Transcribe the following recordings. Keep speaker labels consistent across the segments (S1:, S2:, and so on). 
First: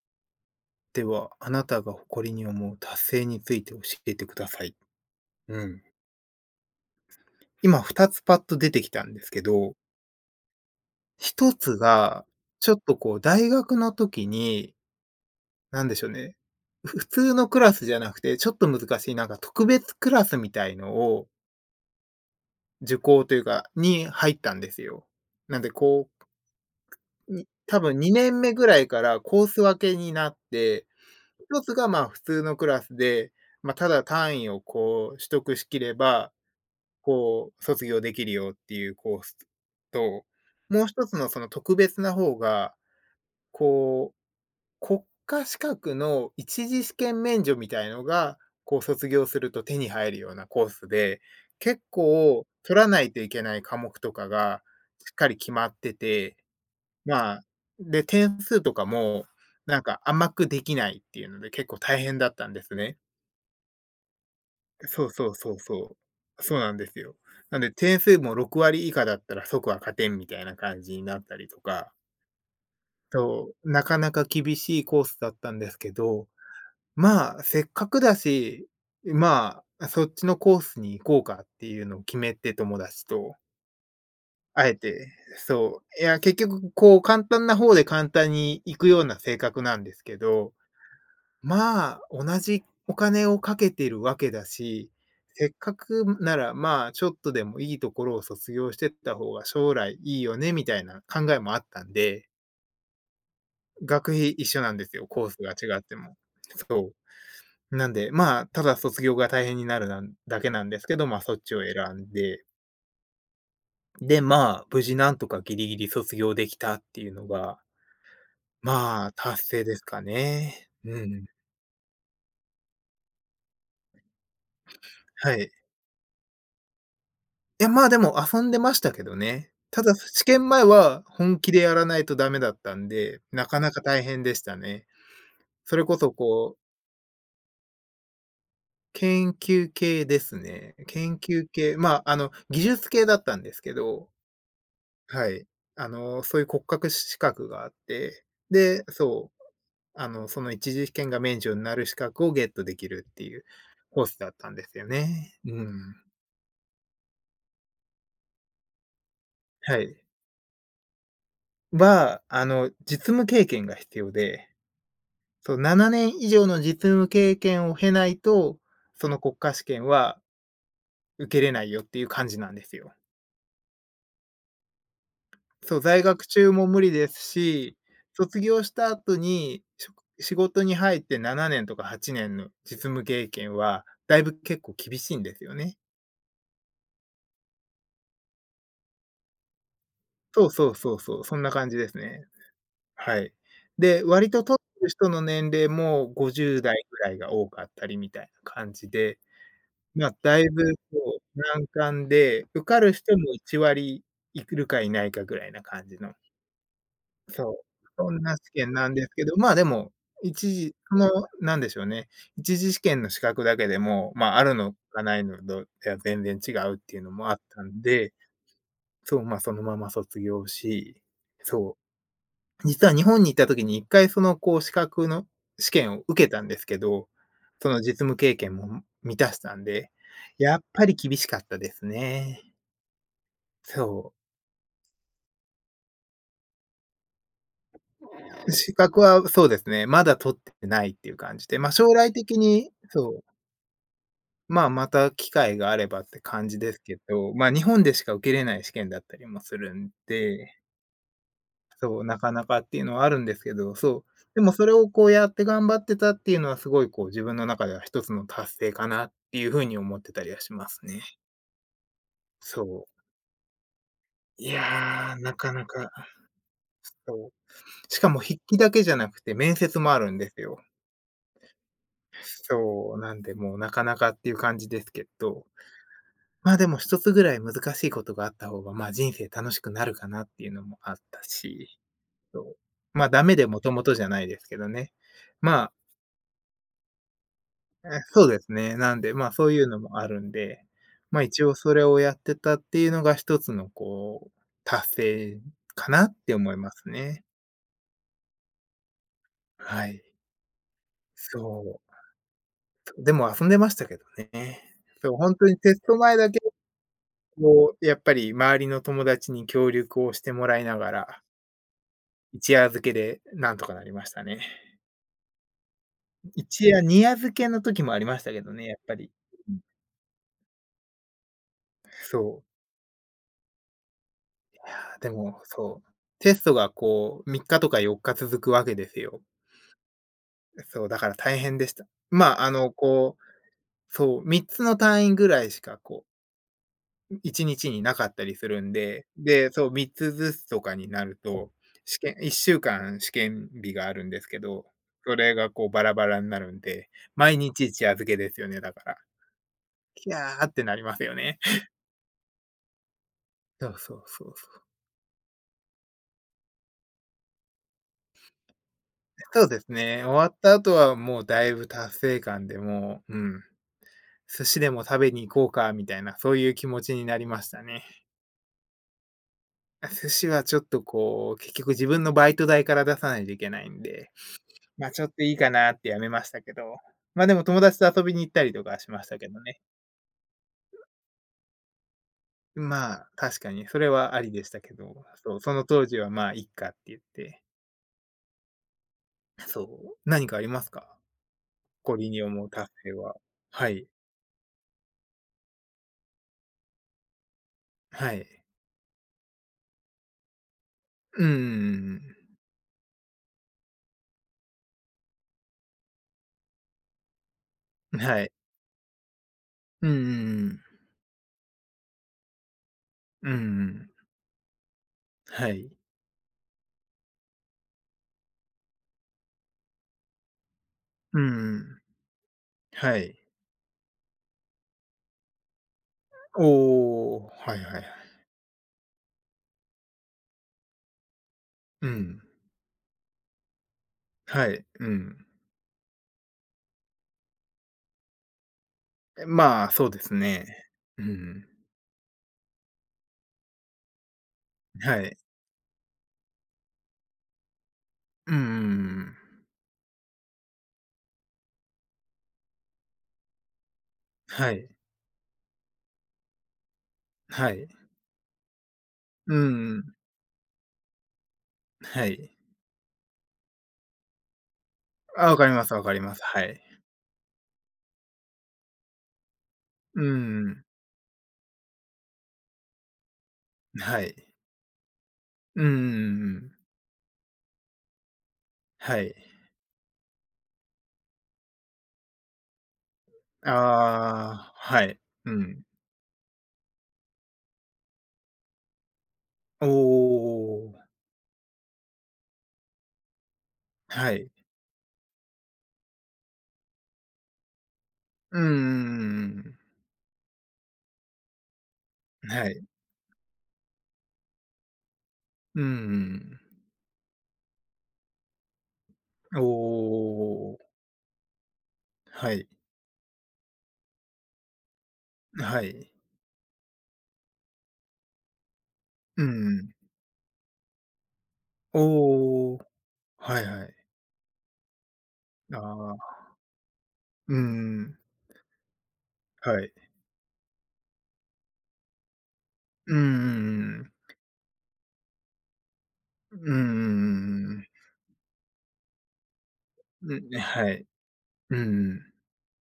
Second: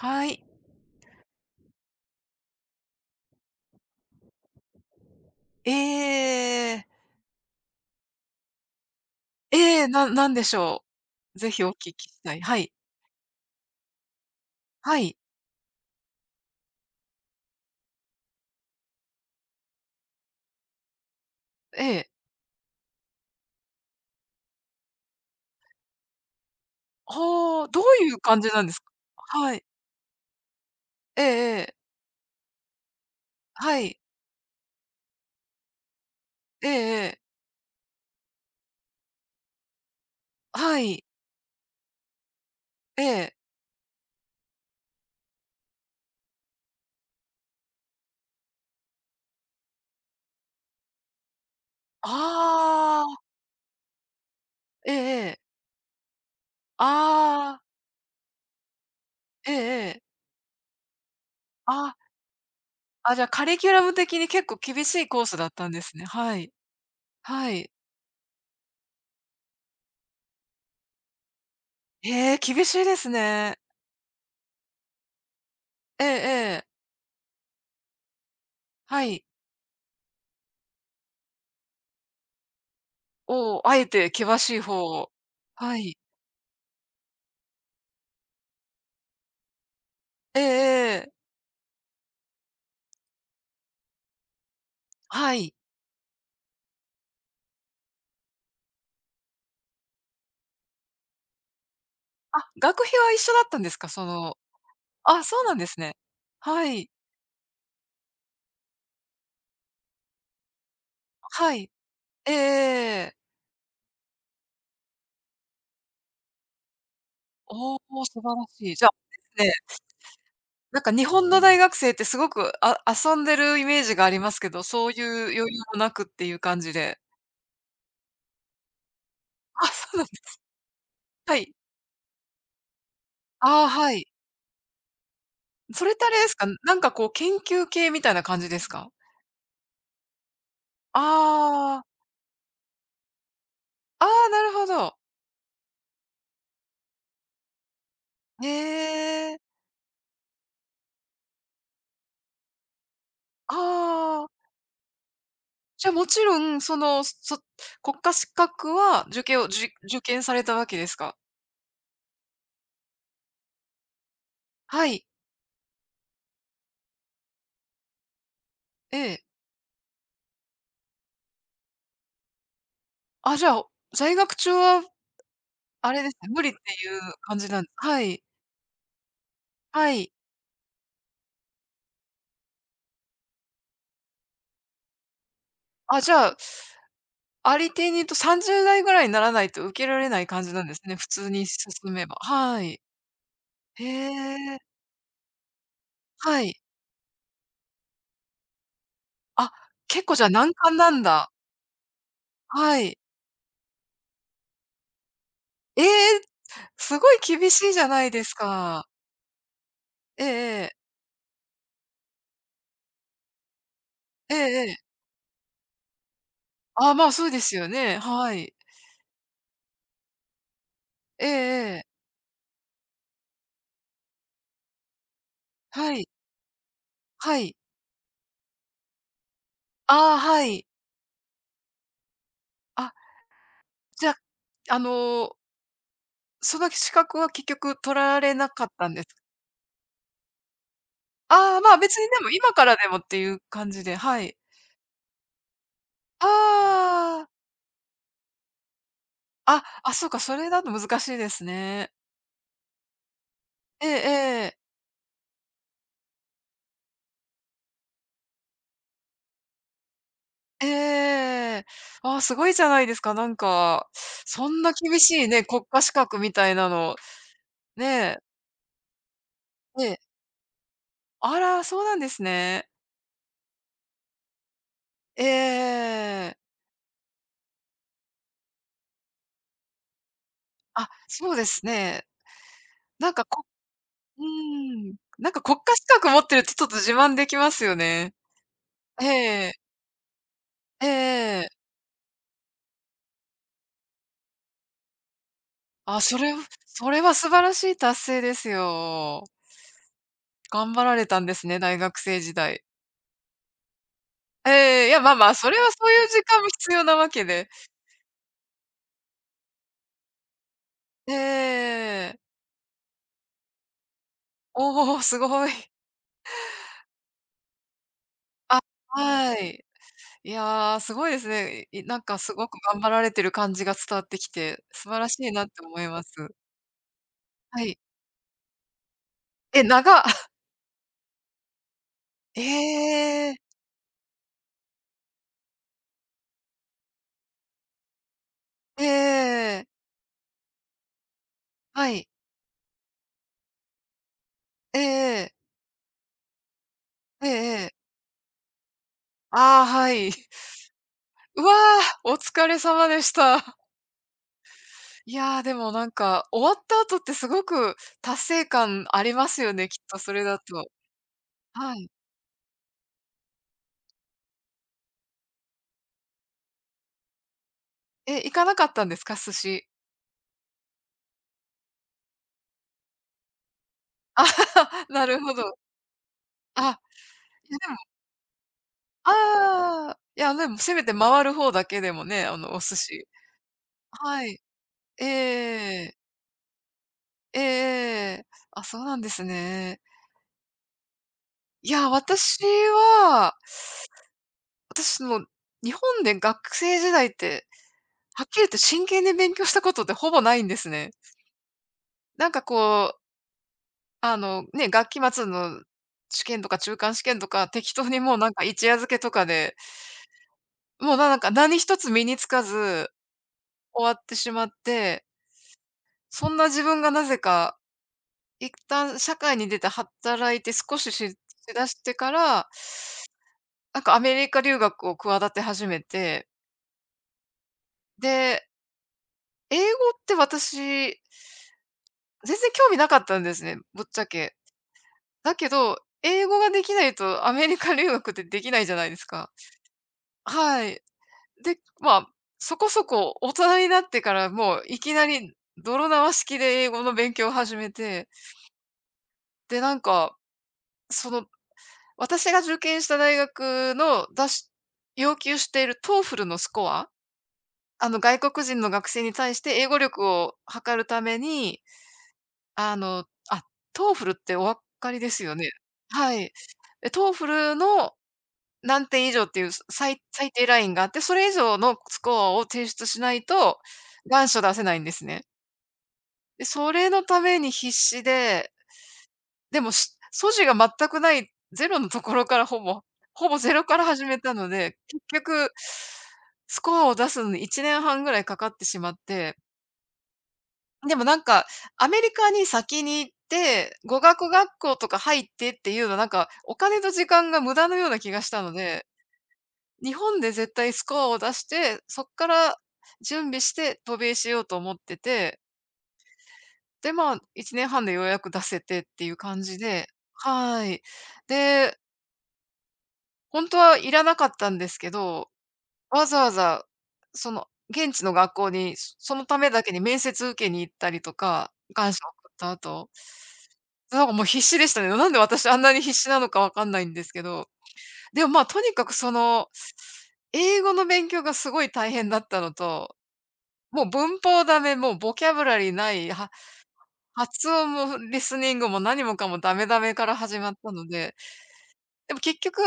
S1: はい。
S2: では、あなたが誇りに思う達成について教えてください。うん。
S1: ええ。
S2: 今2つパッと出てきたんですけ
S1: え
S2: ど、
S1: え、なんでしょう？ぜ
S2: 1
S1: ひお
S2: つ
S1: 聞きし
S2: が、
S1: たい。は
S2: ち
S1: い。
S2: ょっとこう大学の時に、
S1: はい。
S2: なんでしょうね、普通のクラスじゃなくて、ちょっと難しいなんか特別クラスみたいのを、
S1: ええ。
S2: 受講というか、に入ったんですよ。なんでこう、に
S1: はあ、ど
S2: 多分
S1: ういう
S2: 2
S1: 感
S2: 年
S1: じ
S2: 目
S1: なん
S2: ぐ
S1: です
S2: らい
S1: か？
S2: からコー
S1: は
S2: ス
S1: い。
S2: 分けになって、
S1: ええ
S2: 1
S1: ええ。
S2: つがまあ普通のクラスで、まあ、
S1: は
S2: た
S1: い。
S2: だ単位をこう取得しきれば
S1: ええええ。
S2: こう、卒業できるよっていうコースと、
S1: は
S2: もう
S1: い。
S2: 一つのその特別な方が、
S1: ええ。
S2: こう、国家資格の一次試験免除みたいのが、こう卒業すると手に入るようなコースで、結構取らな
S1: あ
S2: いとい
S1: あ。
S2: けない科目とかが
S1: ええ
S2: しっ
S1: え
S2: かり
S1: え。
S2: 決まってて、まあ、
S1: ああ。
S2: で、点数とかも、
S1: ええ
S2: なん
S1: え
S2: か
S1: え。
S2: 甘くできないっていうので結構
S1: あ、
S2: 大変だったんですね。
S1: あ、じゃあカリキュラム的に結構厳し
S2: そ
S1: い
S2: う
S1: コー
S2: そう
S1: スだっ
S2: そう
S1: たんです
S2: そ
S1: ね。は
S2: う。
S1: い。
S2: そうなんですよ。
S1: は
S2: なん
S1: い。
S2: で点数も6割以下だったら即は勝てんみたいな感じになったりとか、
S1: へえ、厳しいです
S2: そ
S1: ね。
S2: う、なかなか厳しいコースだったんですけ
S1: ええ
S2: ど、
S1: ええ。
S2: まあ、せっかくだし、
S1: はい。
S2: まあ、そっちのコースに行こうかっていうのを決めて友達と、
S1: おお、あえて険しい
S2: あえ
S1: 方を。
S2: て、
S1: は
S2: そ
S1: い。
S2: う、いや結局こう簡単な方で簡単に行くような性格なんですけ
S1: ええ
S2: ど、
S1: ええ。
S2: まあ、同じお金をかけてるわけだし、
S1: は
S2: せっ
S1: い。
S2: かくなら、まあ、ちょっとでもいいところを卒業してった方が将来いいよねみたいな考えもあったんで、
S1: あ、学費は一緒だったんですか？そ
S2: 学費
S1: の、
S2: 一緒なんですよ、
S1: あ、
S2: コース
S1: そう
S2: が
S1: なんで
S2: 違
S1: す
S2: っ
S1: ね。
S2: ても。
S1: はい。
S2: そう。なんで、まあ、ただ卒業が大変になるなんだけなんですけど、まあ、そっちを
S1: は
S2: 選ん
S1: い。
S2: で、
S1: ええ、
S2: で、まあ、無事なんとかギリギリ卒業できたっていうのが、
S1: おお、素晴らしい。じゃあ、
S2: まあ、
S1: で
S2: 達
S1: すね、
S2: 成ですかね。
S1: なんか
S2: う
S1: 日
S2: ん。
S1: 本の大学生ってすごく、遊んでるイメージがありますけど、そういう余
S2: は
S1: 裕
S2: い。
S1: もなくっていう感じで。
S2: いや、まあ、でも遊んでましたけどね。
S1: あ、
S2: た
S1: そ
S2: だ、
S1: うなんで
S2: 試
S1: す。
S2: 験前は
S1: は
S2: 本気
S1: い。
S2: でやらないとダメだったんで、なか
S1: ああ、
S2: なか
S1: は
S2: 大
S1: い。
S2: 変でしたね。それ
S1: それっ
S2: こ
S1: てあ
S2: そ
S1: れですか、
S2: こう、
S1: なんかこう研究系みたいな感じですか？
S2: 研究系ですね。研究系、
S1: ああ、
S2: まあ、あの、技術系だったんですけ
S1: あ
S2: ど、
S1: あ、なるほど。
S2: はい。あの、そういう国家資格があって、
S1: へ
S2: で、そ
S1: え。
S2: う、あの、その一次試験が免除になる資格をゲットできるっていう
S1: あ
S2: コースだっ
S1: あ。
S2: たんですよね。うん。
S1: じゃあ、もちろん、その、国家資格は受験を受
S2: はい。
S1: 受験されたわけですか？
S2: は、あの、実務経験が必要で、
S1: はい、
S2: そう、7年以上の実務経験を経ないと、
S1: え
S2: その
S1: え。
S2: 国家試験は受けれないよっていう感じなんですよ。
S1: あ、じゃあ、在学中は
S2: そう、
S1: あれ
S2: 在
S1: です
S2: 学
S1: ね、無理っ
S2: 中
S1: て
S2: も無理
S1: いう
S2: です
S1: 感じなん、
S2: し、
S1: はい。
S2: 卒業した後に、
S1: はい。
S2: 仕事に入って7年とか8年の実務経験は、だいぶ結構厳しいんですよね。
S1: あ、じゃあ、ありていに言うと30代ぐらいにならないと受けられない感
S2: そう
S1: じなん
S2: そ
S1: で
S2: う
S1: すね、
S2: そう
S1: 普
S2: そう、
S1: 通
S2: そん
S1: に
S2: な感
S1: 進
S2: じです
S1: めば。
S2: ね。
S1: はい。
S2: はい。
S1: へ
S2: で、割と取
S1: え、
S2: ってる人の年齢も
S1: はい。
S2: 50代ぐらいが多かったりみたいな感じで、
S1: あ、結
S2: まあ、
S1: 構じゃあ
S2: だい
S1: 難
S2: ぶ
S1: 関なん
S2: こ
S1: だ。
S2: う難関で、受か
S1: は
S2: る
S1: い。
S2: 人も1割いくるかいないかぐらいな
S1: え
S2: 感じの、
S1: え、すごい厳
S2: そう、
S1: しいじゃない
S2: そん
S1: です
S2: な試験
S1: か。
S2: なんですけど、まあ、でも、
S1: ええ
S2: 一
S1: ええ。
S2: 次その、なんでしょうね、一次試験の資格だけでも、
S1: え
S2: まあ、ある
S1: ええ
S2: の
S1: え。
S2: かないのどでは全然違うっ
S1: ああ、
S2: ていう
S1: ま
S2: の
S1: あ、そう
S2: もあ
S1: で
S2: っ
S1: す
S2: た
S1: よ
S2: ん
S1: ね、
S2: で、
S1: はい。
S2: そう、まあ、そのまま卒業し、
S1: ええ
S2: そ
S1: ええ。
S2: う。実は日本に行った時に一回その、こう資格の試験
S1: は
S2: を
S1: い。
S2: 受けたんですけど、
S1: はい。
S2: その実務経験も満たしたんで、
S1: ああ、は
S2: やっ
S1: い。
S2: ぱり厳しかったですね。
S1: あ、じ
S2: そ
S1: ゃ、あの、その資格は結局取られな
S2: う。
S1: かっ
S2: 資
S1: たん
S2: 格
S1: です、
S2: はそうですね、まだ取ってないっていう感じ
S1: あ
S2: で、
S1: あ、ま
S2: ま、
S1: あ、
S2: 将
S1: 別に
S2: 来
S1: でも
S2: 的
S1: 今か
S2: に
S1: らでもっ
S2: そ
S1: て
S2: う、
S1: いう感じで、はい。
S2: まあ、また機会があればって
S1: あ
S2: 感じですけ
S1: あ、
S2: ど、ま、日本でしか受けれない試験だったりもす
S1: あ、
S2: るん
S1: あ、そうか、それ
S2: で、
S1: だと難しいですね。
S2: そう、なかなかっていうのはあるんですけど、
S1: ええ
S2: そう。でも
S1: ええ。
S2: それをこうやって頑張ってたっていうのはすごいこう自分の中では一つの達成かなっていう風に思ってたりはしますね。
S1: ええ。ああ、すごいじ
S2: そ
S1: ゃないで
S2: う。
S1: すか、なんか、
S2: い
S1: そんな厳し
S2: やー、
S1: い
S2: な
S1: ね、
S2: か
S1: 国
S2: な
S1: 家
S2: か、
S1: 資格みたいなの、
S2: そう。しか
S1: ね、
S2: も筆記だけじゃなくて面接
S1: ええ。
S2: も
S1: え。
S2: あるんですよ。
S1: あら、そうなんですね。
S2: そう、なんでもうなかなかっていう感じですけど、
S1: えええ。
S2: ま、あでも一つぐらい難しいことがあった方が、ま、あ人生楽しくなるかなっていうのも
S1: あ、
S2: あった
S1: そうです
S2: し、
S1: ね。
S2: そう。ま、
S1: なん
S2: ダ
S1: か
S2: メ
S1: こ
S2: でもともとじゃな
S1: うー
S2: いですけどね。
S1: ん。なんか国
S2: まあ、
S1: 家資格持ってるってちょっと自慢できますよね。
S2: そうですね。なん
S1: え
S2: で、まあ、そ
S1: え。
S2: ういうのもあるんで、
S1: え
S2: まあ、一
S1: ええ
S2: 応
S1: え、
S2: それをやってたっていうのが一つのこう、達成か
S1: あ、
S2: なっ
S1: それ
S2: て
S1: は
S2: 思います
S1: それは
S2: ね。
S1: 素晴らしい達成ですよ。
S2: はい。
S1: 頑張られたんですね、大
S2: そ
S1: 学生時代。
S2: う。でも遊んでましたけどね。
S1: ええ、いや、
S2: そ
S1: まあ
S2: う、
S1: ま
S2: ほ
S1: あ、
S2: んと
S1: そ
S2: に
S1: れは
S2: テス
S1: そう
S2: ト
S1: いう
S2: 前
S1: 時
S2: だけ
S1: 間も必要なわけで。
S2: こう、やっぱり周りの友達に協力をしてもらいながら、
S1: ええ、
S2: 一夜漬けでなんとかなりましたね。
S1: おお、すごい。
S2: 一夜、二夜漬けの時もありましたけど
S1: あ、
S2: ね、やっぱり。
S1: は
S2: うん、
S1: い。いや、すごいですね。なんかす
S2: そう。
S1: ごく頑張られてる感じが伝わってきて、素晴ら
S2: で
S1: しい
S2: も、
S1: なって思
S2: そ
S1: い
S2: う、
S1: ます。
S2: テストがこう3日
S1: は
S2: と
S1: い。
S2: か4日続くわけですよ。
S1: え、長
S2: そう、だから大変でした。まあ、あの、こう、
S1: ええ。
S2: そう、3つの単位ぐらいしかこう、1日にちになかったりするんで、で、
S1: え
S2: そう、
S1: え。
S2: 3つずつとかになると、
S1: は
S2: 試
S1: い。
S2: 験1週間試験日があるんですけど、
S1: ええ
S2: そ
S1: ええ。
S2: れがこうバラバラになるんで、
S1: え
S2: 毎日
S1: え、
S2: 一夜漬けですよね、だから。
S1: ああ、はい。
S2: キャーってなりますよ ね。
S1: うわ あ、お疲れ様でした。
S2: そうそうそうそう。
S1: いやー、でもなんか、終わった後ってすごく達成感あります
S2: そう
S1: よ
S2: で
S1: ね、
S2: す
S1: きっと
S2: ね、終
S1: それ
S2: わっ
S1: だ
S2: た
S1: と。
S2: 後はもうだいぶ
S1: はい。
S2: 達成感でもう、うん、寿司でも食べに行こうかみたいな、そういう気持ちになりましたね。
S1: え、行かなかったんですか？寿司。
S2: 寿司はちょっとこう、結局自分のバイト代から出さないといけないんで、
S1: あはは、
S2: ま、ちょ
S1: な
S2: っ
S1: る
S2: と
S1: ほ
S2: いい
S1: ど。
S2: かなってやめましたけ
S1: あ、
S2: ど、ま、でも
S1: いや
S2: 友
S1: でも
S2: 達と遊びに行ったりとかしましたけどね。
S1: ああ、いや、でもせめて回る方だけでもね、あの、お寿
S2: ま
S1: 司。
S2: あ、確かにそれはあ
S1: は
S2: り
S1: い。
S2: でしたけ
S1: え
S2: ど、
S1: え
S2: そう、その当
S1: ええ、
S2: 時はまあ、いっかって言って。
S1: あ、そうなんです
S2: そ
S1: ね。
S2: う、何かありますか？
S1: いや、
S2: 誇りに
S1: 私
S2: 思う達成は。
S1: は、
S2: はい。
S1: 私の、日本で学生時代って
S2: は
S1: はっき
S2: い。
S1: り言って真剣で勉強したことってほぼないんですね。
S2: うんうんうん
S1: なんかこう、あの、ね、学期末の試験とか中間試験とか、適当
S2: う
S1: に
S2: ん。
S1: もう
S2: は
S1: な
S2: い。
S1: んか一夜漬けとかで、
S2: うんうんうん。
S1: もうなんか何一つ身につかず
S2: うんう
S1: 終
S2: ん。
S1: わってしまって、
S2: はい。
S1: そんな自分がなぜか、一旦社会に出て働いて少ししし
S2: うんう
S1: だし
S2: ん。
S1: てから、
S2: はい。
S1: なんかアメリカ留学を企て始めて、
S2: おお、はいはいはい。
S1: で、英語って私、
S2: うん。
S1: 全然興味なかったんですね、ぶっちゃけ。
S2: はい、うん。
S1: だけど、英語ができないとアメリカ留学ってできないじゃないです
S2: え、
S1: か。
S2: まあ、そうです
S1: は
S2: ね。
S1: い。
S2: うん。
S1: で、まあ、そこそこ大人になってからもういき
S2: は
S1: な
S2: い。
S1: り泥縄式で英語の勉強を始めて、
S2: うんうんうんうん。
S1: で、なんか、その、私が受験した大学の出し
S2: はい。
S1: 要求している TOEFL のスコア、
S2: はい。
S1: あの、外国人の学生に対
S2: うん
S1: して英
S2: う
S1: 語
S2: ん。
S1: 力を測るために、
S2: はい。
S1: あの、TOEFL ってお分かりです
S2: あ、
S1: よ
S2: 分か
S1: ね？
S2: ります分かり
S1: は
S2: ます。
S1: い。
S2: はい。
S1: え、TOEFL の何点以上っていう、
S2: う
S1: 最
S2: ん
S1: 最低
S2: う
S1: ラ
S2: ん
S1: インがあって、それ以上のスコアを提出しないと、
S2: はい。
S1: 願書出せないんですね。
S2: うんうんうんう
S1: で、
S2: ん。
S1: それのために必死で、
S2: はい。
S1: でも、素地が全くないゼロのところからほぼ、ほぼゼ
S2: あ
S1: ロから始めたの
S2: あ、
S1: で、
S2: はい。
S1: 結
S2: う
S1: 局、
S2: ん。
S1: スコアを出すのに1年半ぐらいかかってしまって、
S2: おお、
S1: でもなんか、アメリカに先に行って、語
S2: は
S1: 学
S2: い。
S1: 学校とか入ってっていうのは、なんか、お金と時間が無駄のような気がし
S2: う
S1: た
S2: んうん
S1: の
S2: うんう
S1: で、
S2: ん。
S1: 日本で絶対スコアを出して、そっか
S2: は
S1: ら
S2: い。
S1: 準備して渡米しようと思ってて、
S2: うんうん、
S1: で、まあ、1年半でようやく出せてっていう感
S2: お
S1: じで、
S2: お、
S1: はい。で、
S2: はい。
S1: ほんとはいらなかったんですけど、
S2: はい。
S1: わざわざ、その、現地の学校に、そ
S2: う
S1: の
S2: ん
S1: ため
S2: う
S1: だ
S2: ん。
S1: けに面接受けに行ったりとか、願書を送った
S2: おお。
S1: 後、
S2: はいはい。
S1: なんかもう必死でしたね。なんで私あ
S2: あ
S1: んなに必死なの
S2: あ、
S1: かわかんないんですけ
S2: う
S1: ど。
S2: ん、
S1: でも、まあ、とにかくその、
S2: はい。
S1: 英語の勉強がすごい大変だったの
S2: う
S1: と、
S2: んうんうん
S1: も
S2: う
S1: う
S2: ん。
S1: 文法ダメ、もうボキャブラリーない、
S2: うんうんうんう
S1: 発
S2: んうん。
S1: 音もリスニングも何もかもダメダメか
S2: う
S1: ら
S2: ん、
S1: 始まっ
S2: は
S1: たの
S2: い。
S1: で、でも結局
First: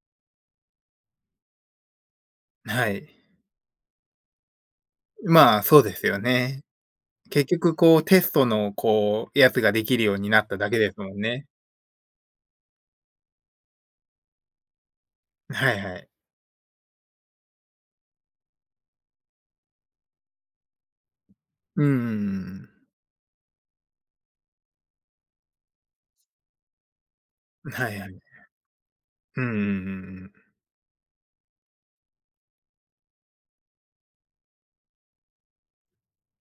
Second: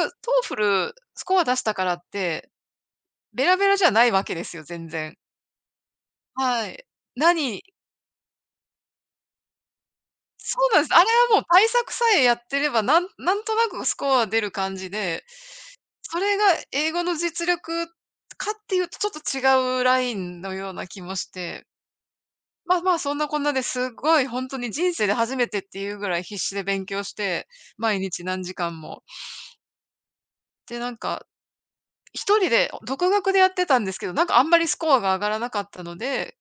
S1: TOEFL スコア出したからって、
S2: はい、うんん、はい。
S1: ベラベラじゃないわけですよ、全然。
S2: まあ、そうですよね。
S1: はい。
S2: 結
S1: 何
S2: 局こうテストのこう、やつができるようになっ
S1: そ
S2: ただ
S1: う
S2: け
S1: なんで
S2: で
S1: す。あ
S2: す
S1: れ
S2: もん
S1: はもう
S2: ね。
S1: 対策さえやってれば、なんとなくスコア出る感じで、
S2: はいはい。
S1: それが英語の実力かっていうとちょっと違うラインのような気もして。
S2: うんん、
S1: まあまあ、そんなこんなですごい本当に人生で初めてっていうぐらい必死で勉強して、
S2: は
S1: 毎
S2: いはい。
S1: 日何時間も。
S2: うんうんうんうん。
S1: で、なんか、一人で独学でやってたんですけど、なんかあんまりスコアが上がらなかったので、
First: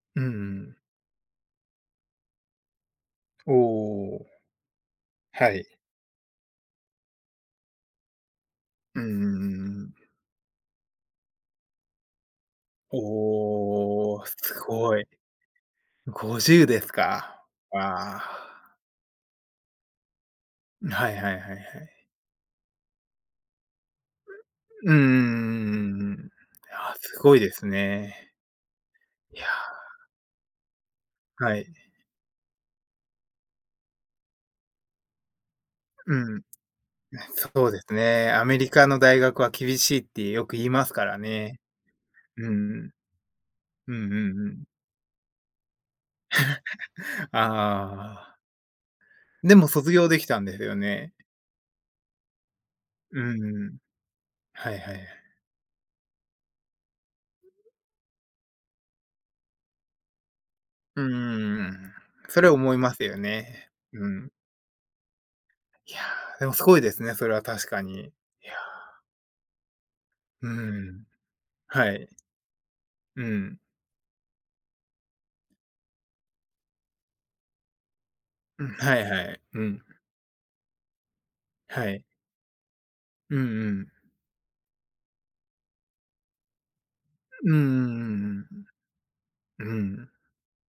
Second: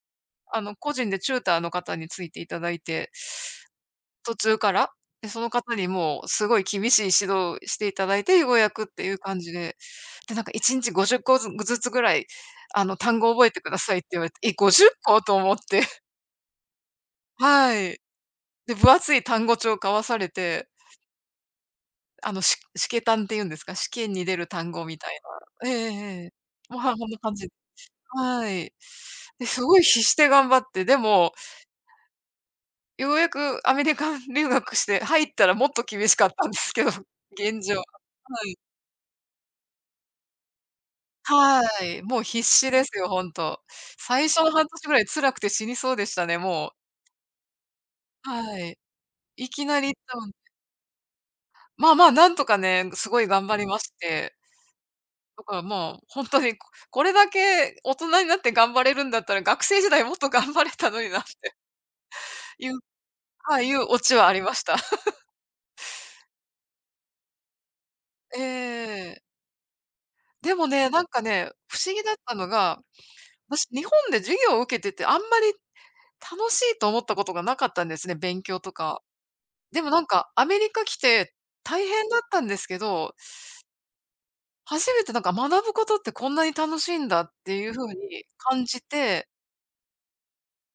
S1: あの、個人でチューターの方についていただいて、
S2: おお、
S1: 途中から、で、その
S2: はい。
S1: 方にもうすごい厳しい指導をしていただいて、ようやくっ
S2: う
S1: て
S2: んう
S1: いう
S2: ん
S1: 感じで。
S2: うん。
S1: で、なんか1日50個ずつぐらい、あの、単語覚えてくださいって
S2: お
S1: 言わ
S2: お、
S1: れ
S2: す
S1: て、え、50
S2: ごい。
S1: 個と思って。
S2: 50ですか。
S1: はい。
S2: あ
S1: で、
S2: あ。
S1: 分厚い単語帳交わされて、
S2: はいはいはいはい。
S1: あの、試験単っていうんですか、試験に出る単語
S2: うー
S1: みたいな。えええええ
S2: ん。
S1: え。もう、はい
S2: あ、
S1: こんな
S2: す
S1: 感
S2: ごい
S1: じ、
S2: ですね。
S1: はい。
S2: いや、
S1: で、すごい必死で頑張って、でも、
S2: はい。
S1: ようやくアメリカン 留学して入ったらもっと厳し
S2: う
S1: かっ
S2: ん。
S1: たんですけど、現
S2: そう
S1: 状。
S2: で
S1: は
S2: すね。ア
S1: い。
S2: メリカの大学は厳しいってよく言いますからね。
S1: はい、もう必
S2: う
S1: 死で
S2: ん。
S1: すよ、ほんと。
S2: うんうん
S1: 最初
S2: う
S1: の
S2: ん。
S1: 半年ぐらい辛くて死にそうでしたね、もう。
S2: ああ。
S1: はい。い
S2: で
S1: き
S2: も
S1: なり
S2: 卒
S1: 行っ
S2: 業
S1: た
S2: でき
S1: の、
S2: たんですよね。
S1: まあまあ、なんとかね、すご
S2: う
S1: い頑張りま
S2: ん。
S1: して、
S2: はいはい、
S1: だからまあ、これだけ大人になって頑張れるんだったら、学生時代もっと頑張れたの
S2: う
S1: にな、っ
S2: ーん。それ
S1: てい
S2: 思い
S1: う、
S2: ますよ
S1: はい、
S2: ね。
S1: いうオ
S2: う
S1: チは
S2: ん。
S1: ありました。
S2: いや、でもすごいですね、それは確かに。いや、
S1: ええ。
S2: う
S1: でもね、な
S2: ん。
S1: んかね、不
S2: は
S1: 思議
S2: い。
S1: だったのが、
S2: うん。
S1: 私日本で授業を受けてて、あんまり楽しいと思ったことがなかったんですね、勉強
S2: うん、
S1: と
S2: は
S1: か。
S2: いはい。う
S1: で
S2: ん。
S1: もなんかアメリカ来て大
S2: はい。
S1: 変だったんですけど、
S2: うんうん。
S1: 初めてなんか学ぶことってこんなに楽しいんだっ
S2: うん
S1: て
S2: う
S1: いう風
S2: んうん
S1: に
S2: うん、
S1: 感じて、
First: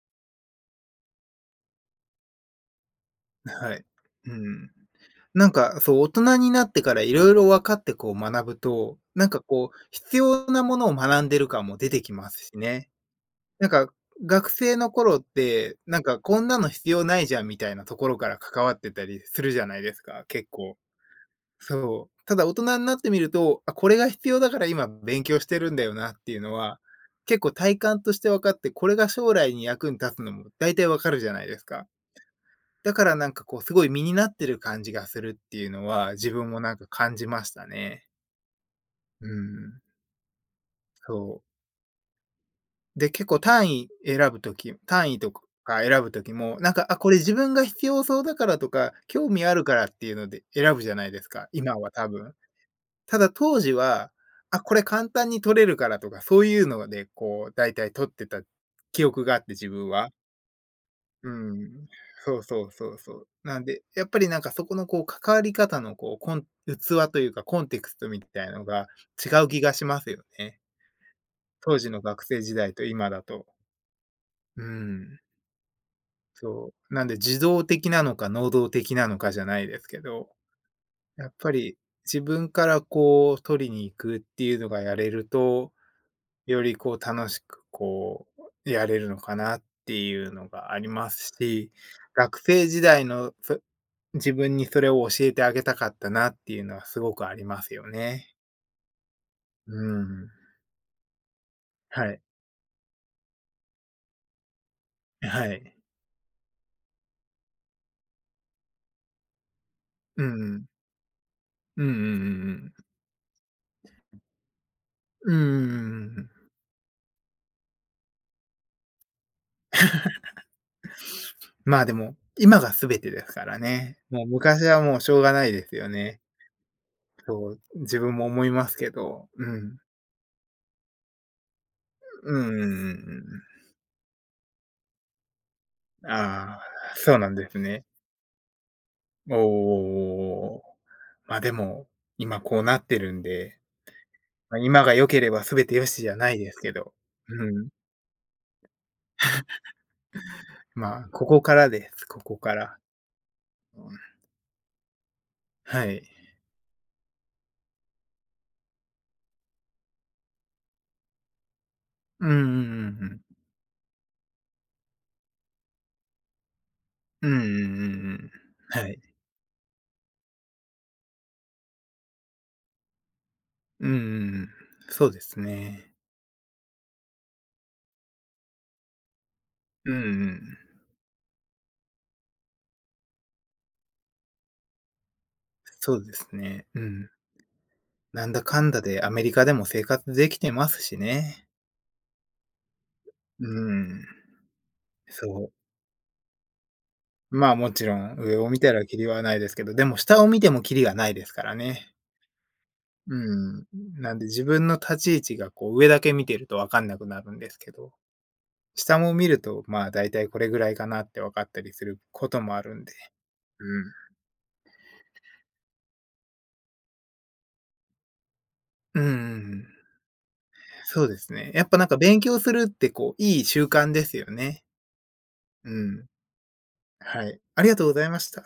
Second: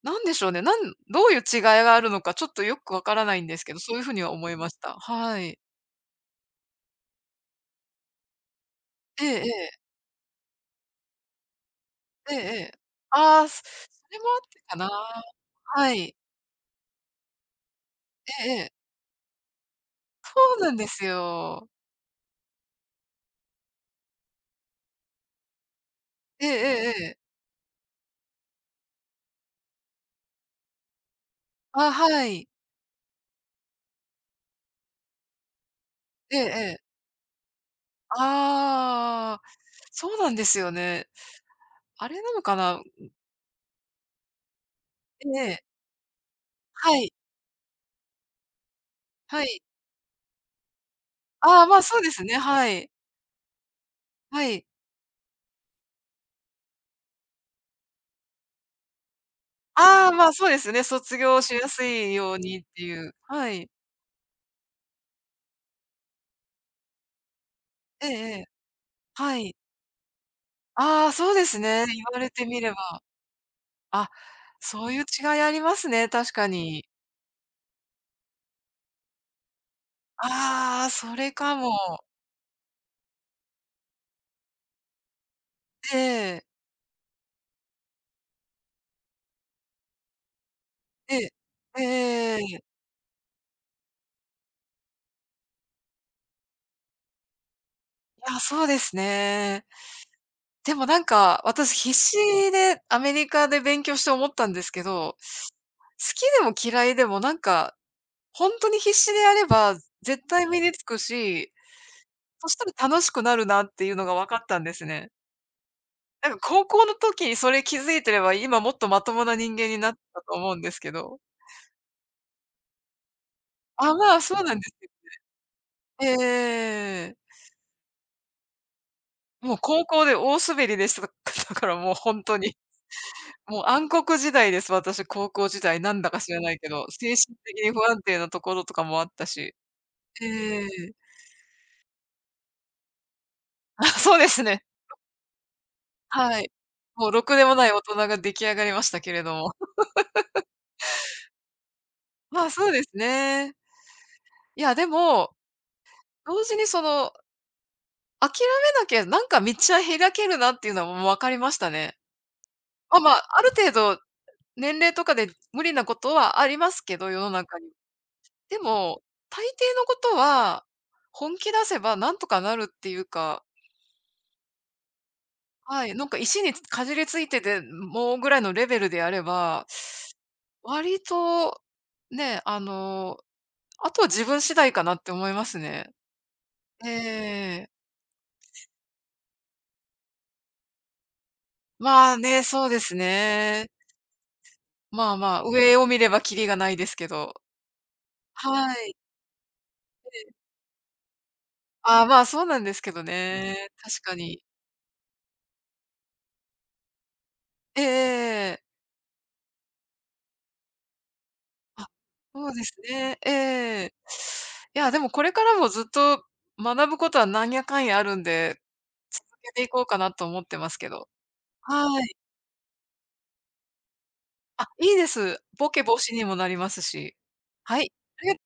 S1: なんでしょうね、どういう違いがあるのか、ちょっとよくわからないんですけ
S2: は
S1: ど、
S2: い。
S1: そういうふうには
S2: う
S1: 思いま
S2: ん。
S1: した。は
S2: なん
S1: い。
S2: か、そう、大人になってからいろいろ分かってこう学ぶと、
S1: え
S2: なんか
S1: ええ
S2: こう、
S1: え。
S2: 必要なものを学んでる感も出てきま
S1: ええ
S2: す
S1: え
S2: し
S1: え。
S2: ね。
S1: ああ、
S2: なんか、
S1: それもあっ
S2: 学
S1: てか
S2: 生
S1: な。
S2: の頃って、
S1: は
S2: なん
S1: い。
S2: かこんなの必要ないじゃんみたいなところから
S1: えええ
S2: 関
S1: え。
S2: わってたりするじゃないですか、
S1: そ
S2: 結
S1: うなん
S2: 構。
S1: ですよ。
S2: そう。ただ大人になってみると、あ、これが必要だから今勉強してるんだよなっていう
S1: ええ
S2: のは、
S1: ええええ。
S2: 結構体感として分かって、これが将来に役に立つのも大体分かるじゃないですか。
S1: あ、はい。
S2: だからなんかこう、すごい身になってる感じがするっていうのは、自
S1: ええ
S2: 分もなん
S1: え
S2: か
S1: え。
S2: 感じましたね。う
S1: ああ、
S2: ん、
S1: そうなんですよね。
S2: そう。
S1: あれなのかな。
S2: で、結構単位
S1: え
S2: と
S1: え。
S2: か選ぶときも、なんか、
S1: は
S2: あ、こ
S1: い、
S2: れ自分が必要そうだからとか、興
S1: は
S2: 味あ
S1: い。
S2: るからっていうので選ぶじゃないですか、
S1: ああ、
S2: 今
S1: まあ、
S2: は
S1: そう
S2: 多
S1: ですね、
S2: 分。
S1: はい。
S2: ただ当時は、
S1: は
S2: あ、
S1: い。
S2: これ簡単に取れるからとか、そういうのでこう大体取ってた記憶があって、自分
S1: あ
S2: は。
S1: あ、まあ、そうですね、卒
S2: う
S1: 業しやす
S2: ん。
S1: いよう
S2: そう
S1: にっ
S2: そう
S1: て
S2: そう
S1: いう。
S2: そう。
S1: は
S2: なん
S1: い。
S2: で、やっぱりなんかそこのこう関わり方のこう、器というかコンテクス
S1: え
S2: ト
S1: え
S2: み
S1: ええ。
S2: たいのが違
S1: は
S2: う
S1: い。
S2: 気がしますよね。
S1: ああ、そうです
S2: 当
S1: ね。
S2: 時の
S1: 言わ
S2: 学
S1: れ
S2: 生
S1: て
S2: 時
S1: みれ
S2: 代と
S1: ば。
S2: 今だと。
S1: あ、
S2: う
S1: そういう
S2: ん。
S1: 違いありますね、確か
S2: そ
S1: に。
S2: う。なんで受動的なのか能動的なのかじゃないですけど、
S1: ああ、そ
S2: や
S1: れ
S2: っぱ
S1: かも。
S2: り自分からこう取りに行くっていうのがやれると、
S1: ええ、
S2: よりこう楽しくこうやれるのかなっていうのがありま
S1: ええ、
S2: すし、
S1: えええ
S2: 学
S1: ええ
S2: 生
S1: え、
S2: 時代の自分にそれを教えてあげたかったなっていうのはすごくありますよね。
S1: いや、そうですね。
S2: うん。
S1: でもなんか、私必
S2: は
S1: 死
S2: い。
S1: でアメリカで勉強して思ったんですけど、好
S2: はい。
S1: きでも嫌いでもなんか、ほんとに必死でやれば
S2: う
S1: 絶
S2: ん
S1: 対
S2: う
S1: 身
S2: ん。
S1: につくし、
S2: うんうんうんう
S1: そした
S2: ん。
S1: ら楽しくなるなっていうのが分かったんですね。
S2: うんうんうんう
S1: な
S2: ん。
S1: んか高校の時にそれ気づいてれば、今もっとまともな人間になったと思うんですけど。
S2: まあ、でも、今が全てですから
S1: あ、
S2: ね。
S1: まあ、
S2: もう
S1: そうなん
S2: 昔
S1: で
S2: は
S1: す。
S2: もうしょうがないですよ
S1: え
S2: ね。
S1: えええ、
S2: そう、自分も思いますけど。う
S1: もう
S2: ん。
S1: 高校で大滑りでした。だからもうほん
S2: う
S1: と
S2: んうん
S1: に。
S2: うんうん。
S1: もう暗黒時代です、私、高校時代、なんだか知らな
S2: あ
S1: いけど、
S2: あ、
S1: 精
S2: そうなん
S1: 神
S2: で
S1: 的
S2: す
S1: に不
S2: ね。
S1: 安定なところとかもあった
S2: おおお
S1: し。
S2: おおお。
S1: ええ。
S2: まあ、でも、今こうなってるんで、
S1: あ、そうです
S2: まあ、
S1: ね。
S2: 今が良ければ全て良しじゃない
S1: はい。
S2: ですけど。
S1: もうろくでも
S2: う
S1: な
S2: ん。
S1: い大人が出来上がりましたけれども。
S2: まあ、ここからです、ここ
S1: まあ、
S2: か
S1: そう
S2: ら。
S1: ですね。
S2: うん、
S1: いや、でも、
S2: はい。
S1: 同時にその、諦めなきゃ、なんか道は開けるなっていうのは、もう分かりましたね。
S2: うんうんうん
S1: ま、
S2: う
S1: まあ、
S2: ん。
S1: ある程度、年齢とかで無理なことはありますけど、世
S2: う
S1: の
S2: んうんう
S1: 中に。
S2: んうん。
S1: で
S2: はい。
S1: も、大抵のことは、本気出せばなんとかなるっていうか、
S2: うんうんうん。そうです
S1: は
S2: ね。
S1: い、なんか石にかじりついてて、もうぐらいのレベルであれば、
S2: うんうん。
S1: 割と、ね、あの、あとは自分次第かなって思いますね。
S2: そうですね。う
S1: え
S2: ん。
S1: え。
S2: なんだかんだでアメリカでも生活できてますしね。
S1: まあね、そうです
S2: う
S1: ね。
S2: ん。
S1: まあま
S2: そ
S1: あ、
S2: う。
S1: 上を見ればキリがないですけど。
S2: まあ、もちろん上を見
S1: は
S2: たら
S1: い。
S2: キリはないですけど、でも下を見てもキリがないですからね。
S1: ああ、まあ、そうなんですけど
S2: うん。
S1: ね。確か
S2: なんで
S1: に。
S2: 自分の立ち位置がこう上だけ見てるとわかんなくなるんですけ
S1: えええ
S2: ど。
S1: ええ。
S2: 下も見ると、まあ、だいたいこれぐらいかなって分かったりす
S1: あ、
S2: ること
S1: そう
S2: もあ
S1: です
S2: るんで。
S1: ね。え
S2: うん。
S1: え。いや、でもこれからもずっと学ぶことはなんやかんやあるんで、
S2: うんうんう
S1: 続けて
S2: ん。
S1: いこうかなと思ってますけ
S2: そ
S1: ど。
S2: うですね。やっぱな
S1: は
S2: んか
S1: い。
S2: 勉強するってこう、いい習慣ですよ
S1: あ、
S2: ね。
S1: いいです。ボ
S2: う
S1: ケ防
S2: ん。
S1: 止にもなりますし。
S2: はい。ありが
S1: は
S2: とう
S1: い。
S2: ございま
S1: あり
S2: し
S1: が
S2: た。